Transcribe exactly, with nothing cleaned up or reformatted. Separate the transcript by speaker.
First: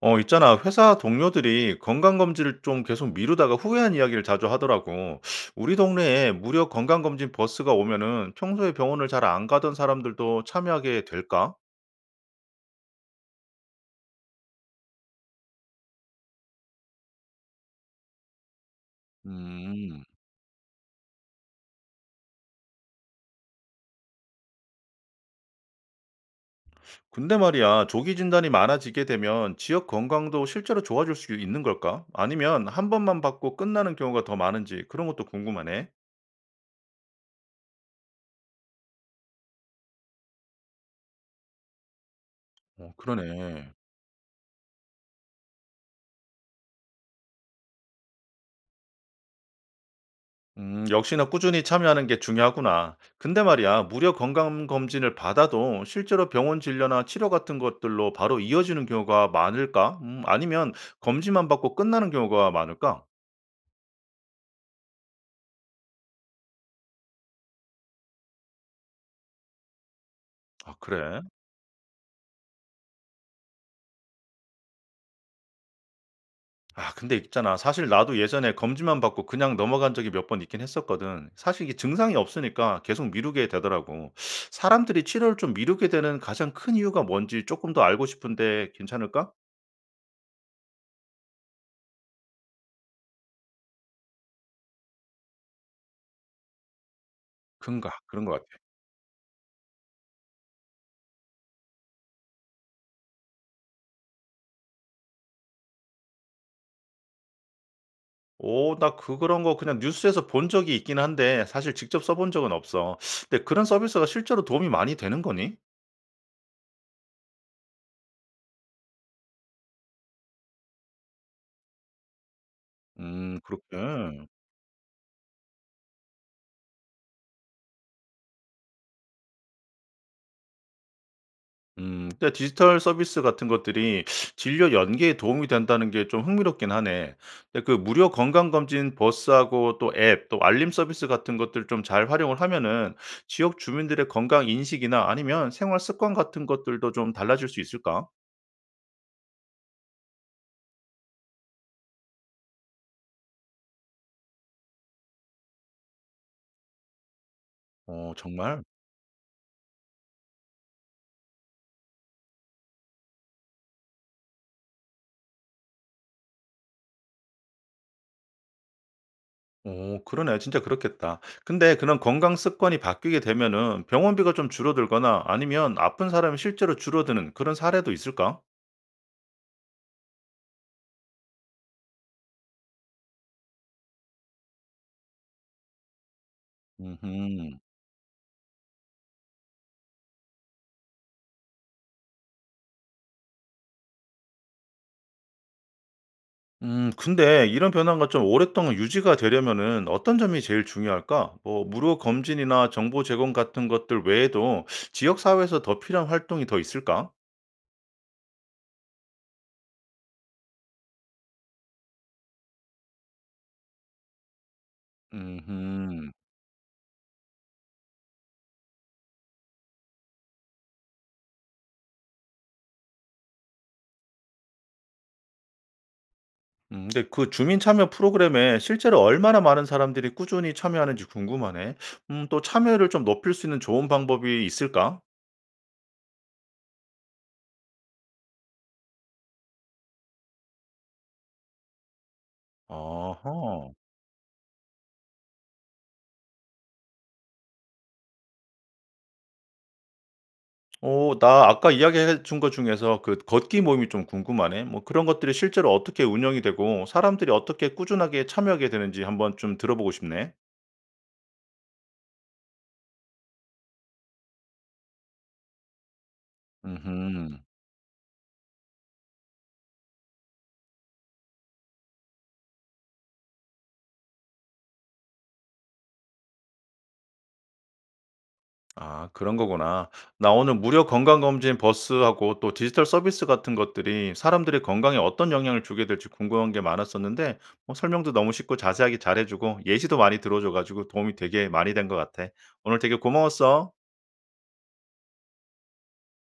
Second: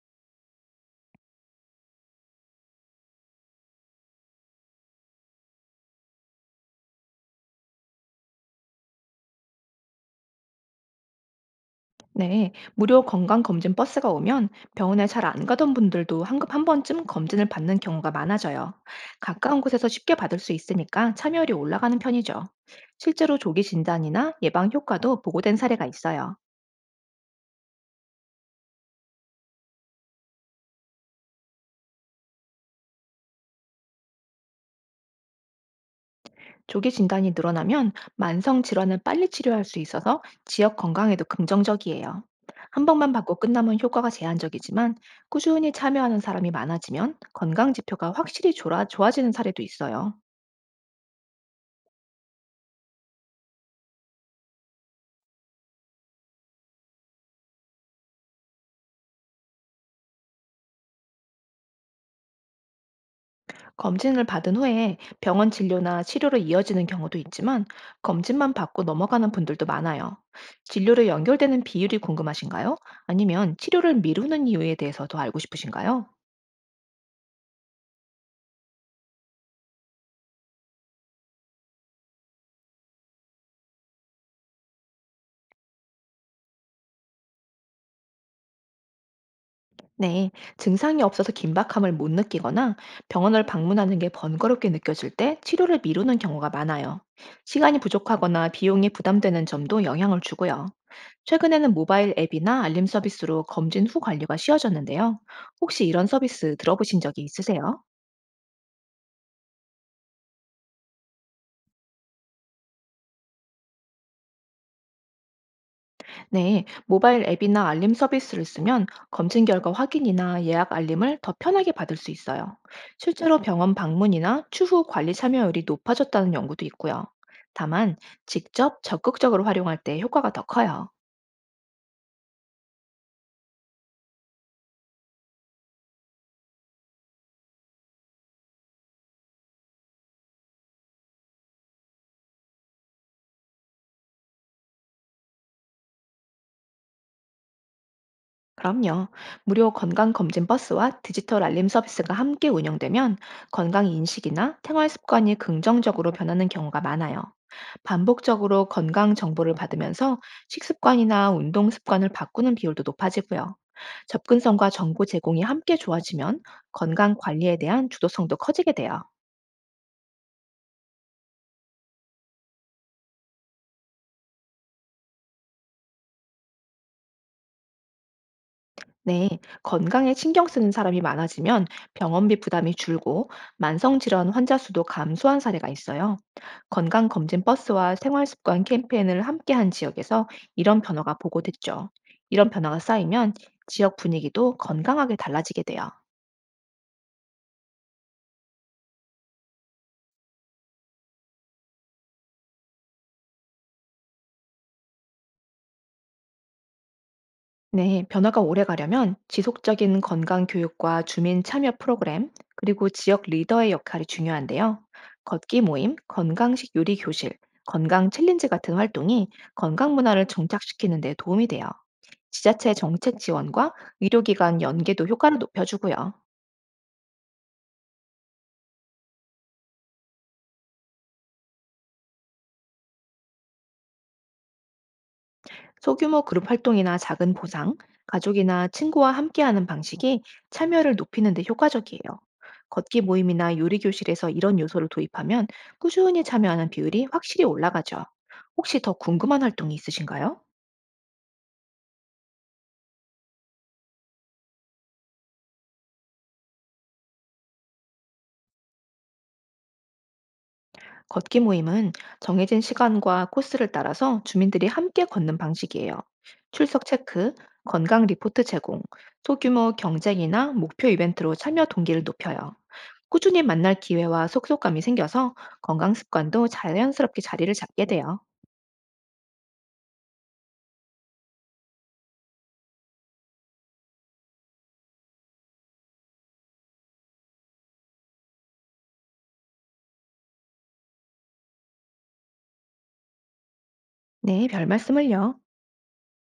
Speaker 1: 어, 있잖아. 회사 동료들이 건강검진을 좀 계속 미루다가 후회한 이야기를 자주 하더라고. 우리 동네에 무료 건강검진 버스가 오면은 평소에 병원을 잘 안 가던 사람들도 참여하게 될까?
Speaker 2: 네, 무료 건강검진 버스가 오면 병원에 잘 안 가던 분들도 한급 한 번쯤 검진을 받는 경우가 많아져요. 가까운 곳에서
Speaker 1: 음,
Speaker 2: 쉽게 받을 수 있으니까 참여율이 올라가는 편이죠. 실제로 조기 진단이나 예방 효과도 보고된 사례가 있어요.
Speaker 1: 근데 말이야, 조기 진단이 많아지게 되면 지역 건강도 실제로 좋아질 수 있는 걸까? 아니면 한 번만 받고 끝나는 경우가 더 많은지 그런 것도 궁금하네.
Speaker 2: 조기 진단이 늘어나면 만성 질환을 빨리 치료할 수 있어서 지역 건강에도 긍정적이에요. 한
Speaker 1: 어,
Speaker 2: 번만 받고
Speaker 1: 그러네.
Speaker 2: 끝나면 효과가 제한적이지만 꾸준히 참여하는 사람이 많아지면 건강 지표가 확실히 좋아, 좋아지는 사례도 있어요.
Speaker 1: 음, 역시나 꾸준히 참여하는 게 중요하구나. 근데 말이야, 무료 건강검진을 받아도 실제로 병원 진료나 치료 같은 것들로 바로 이어지는 경우가 많을까? 음, 아니면 검진만 받고 끝나는 경우가 많을까?
Speaker 2: 검진을 받은 후에 병원 진료나 치료로 이어지는 경우도 있지만 검진만 받고 넘어가는 분들도 많아요.
Speaker 1: 아,
Speaker 2: 진료로
Speaker 1: 그래?
Speaker 2: 연결되는 비율이 궁금하신가요? 아니면 치료를 미루는 이유에 대해서 더 알고 싶으신가요?
Speaker 1: 아, 근데 있잖아. 사실 나도 예전에 검진만 받고 그냥 넘어간 적이 몇 번 있긴 했었거든. 사실 이게 증상이 없으니까 계속 미루게 되더라고. 사람들이 치료를 좀 미루게 되는 가장 큰 이유가 뭔지 조금 더 알고 싶은데 괜찮을까?
Speaker 2: 네, 증상이 없어서 긴박함을 못 느끼거나 병원을 방문하는 게 번거롭게 느껴질 때 치료를 미루는 경우가 많아요. 시간이
Speaker 1: 그런가? 그런 것 같아.
Speaker 2: 부족하거나 비용이 부담되는 점도 영향을 주고요. 최근에는 모바일 앱이나 알림 서비스로 검진 후 관리가 쉬워졌는데요. 혹시 이런 서비스 들어보신 적이 있으세요?
Speaker 1: 오 나 그 그런 거 그냥 뉴스에서 본 적이 있긴 한데 사실 직접 써본 적은 없어. 근데 그런 서비스가 실제로 도움이 많이 되는 거니?
Speaker 2: 네, 모바일 앱이나 알림 서비스를 쓰면 검진 결과 확인이나 예약 알림을 더 편하게 받을 수 있어요. 실제로
Speaker 1: 음
Speaker 2: 병원
Speaker 1: 그렇게.
Speaker 2: 방문이나 추후 관리 참여율이 높아졌다는 연구도 있고요. 다만, 직접 적극적으로 활용할 때 효과가 더 커요.
Speaker 1: 음 근데 디지털 서비스 같은 것들이 진료 연계에 도움이 된다는 게 좀 흥미롭긴 하네. 근데 그 무료 건강검진 버스하고 또 앱 또 알림 서비스 같은 것들 좀 잘 활용을 하면은 지역 주민들의 건강 인식이나 아니면 생활 습관 같은 것들도 좀 달라질 수 있을까?
Speaker 2: 그럼요. 무료 건강검진 버스와 디지털 알림 서비스가 함께 운영되면 건강 인식이나 생활 습관이 긍정적으로 변하는 경우가 많아요.
Speaker 1: 어 정말?
Speaker 2: 반복적으로 건강 정보를 받으면서 식습관이나 운동 습관을 바꾸는 비율도 높아지고요. 접근성과 정보 제공이 함께 좋아지면 건강 관리에 대한 주도성도 커지게 돼요.
Speaker 1: 오, 그러네. 진짜 그렇겠다. 근데 그런 건강 습관이 바뀌게 되면은 병원비가 좀 줄어들거나 아니면 아픈 사람이 실제로 줄어드는 그런 사례도 있을까?
Speaker 2: 네, 건강에 신경 쓰는 사람이 많아지면 병원비 부담이 줄고 만성질환 환자 수도 감소한 사례가 있어요. 건강검진
Speaker 1: 음
Speaker 2: 버스와 생활습관 캠페인을 함께한 지역에서 이런 변화가 보고됐죠. 이런 변화가 쌓이면 지역 분위기도 건강하게 달라지게 돼요.
Speaker 1: 음 근데 이런 변화가 좀 오랫동안 유지가 되려면은 어떤 점이 제일 중요할까? 뭐 무료 검진이나 정보 제공 같은 것들 외에도 지역 사회에서 더 필요한 활동이 더 있을까?
Speaker 2: 네, 변화가 오래 가려면 지속적인 건강 교육과 주민 참여 프로그램, 그리고 지역 리더의 역할이 중요한데요. 걷기 모임,
Speaker 1: 음
Speaker 2: 건강식 요리 교실, 건강 챌린지 같은 활동이 건강 문화를 정착시키는 데 도움이 돼요. 지자체 정책 지원과 의료기관 연계도 효과를 높여주고요.
Speaker 1: 음 근데 그 주민 참여 프로그램에 실제로 얼마나 많은 사람들이 꾸준히 참여하는지 궁금하네. 음 또 참여를 좀 높일 수 있는 좋은 방법이 있을까?
Speaker 2: 소규모 그룹 활동이나 작은 보상, 가족이나 친구와 함께하는 방식이 참여를 높이는 데 효과적이에요. 걷기 모임이나
Speaker 1: 아하.
Speaker 2: 요리 교실에서 이런 요소를 도입하면 꾸준히 참여하는 비율이 확실히 올라가죠. 혹시 더 궁금한 활동이 있으신가요?
Speaker 1: 오나 아까 이야기해 준 것 중에서 그 걷기 모임이 좀 궁금하네. 뭐 그런 것들이 실제로 어떻게 운영이 되고 사람들이 어떻게 꾸준하게 참여하게 되는지 한번 좀 들어보고 싶네.
Speaker 2: 걷기 모임은 정해진 시간과 코스를 따라서 주민들이 함께 걷는 방식이에요. 출석 체크,
Speaker 1: 음흠.
Speaker 2: 건강 리포트 제공, 소규모 경쟁이나 목표 이벤트로 참여 동기를 높여요. 꾸준히 만날 기회와 속속감이 생겨서 건강 습관도 자연스럽게 자리를 잡게 돼요.
Speaker 1: 아 그런 거구나. 나 오늘 무료 건강검진 버스하고 또 디지털 서비스 같은 것들이 사람들의 건강에 어떤 영향을 주게 될지 궁금한 게 많았었는데 뭐 설명도 너무 쉽고 자세하게 잘해 주고 예시도 많이 들어 줘 가지고 도움이 되게 많이 된 것 같아. 오늘 되게 고마웠어.
Speaker 2: 네, 별 말씀을요.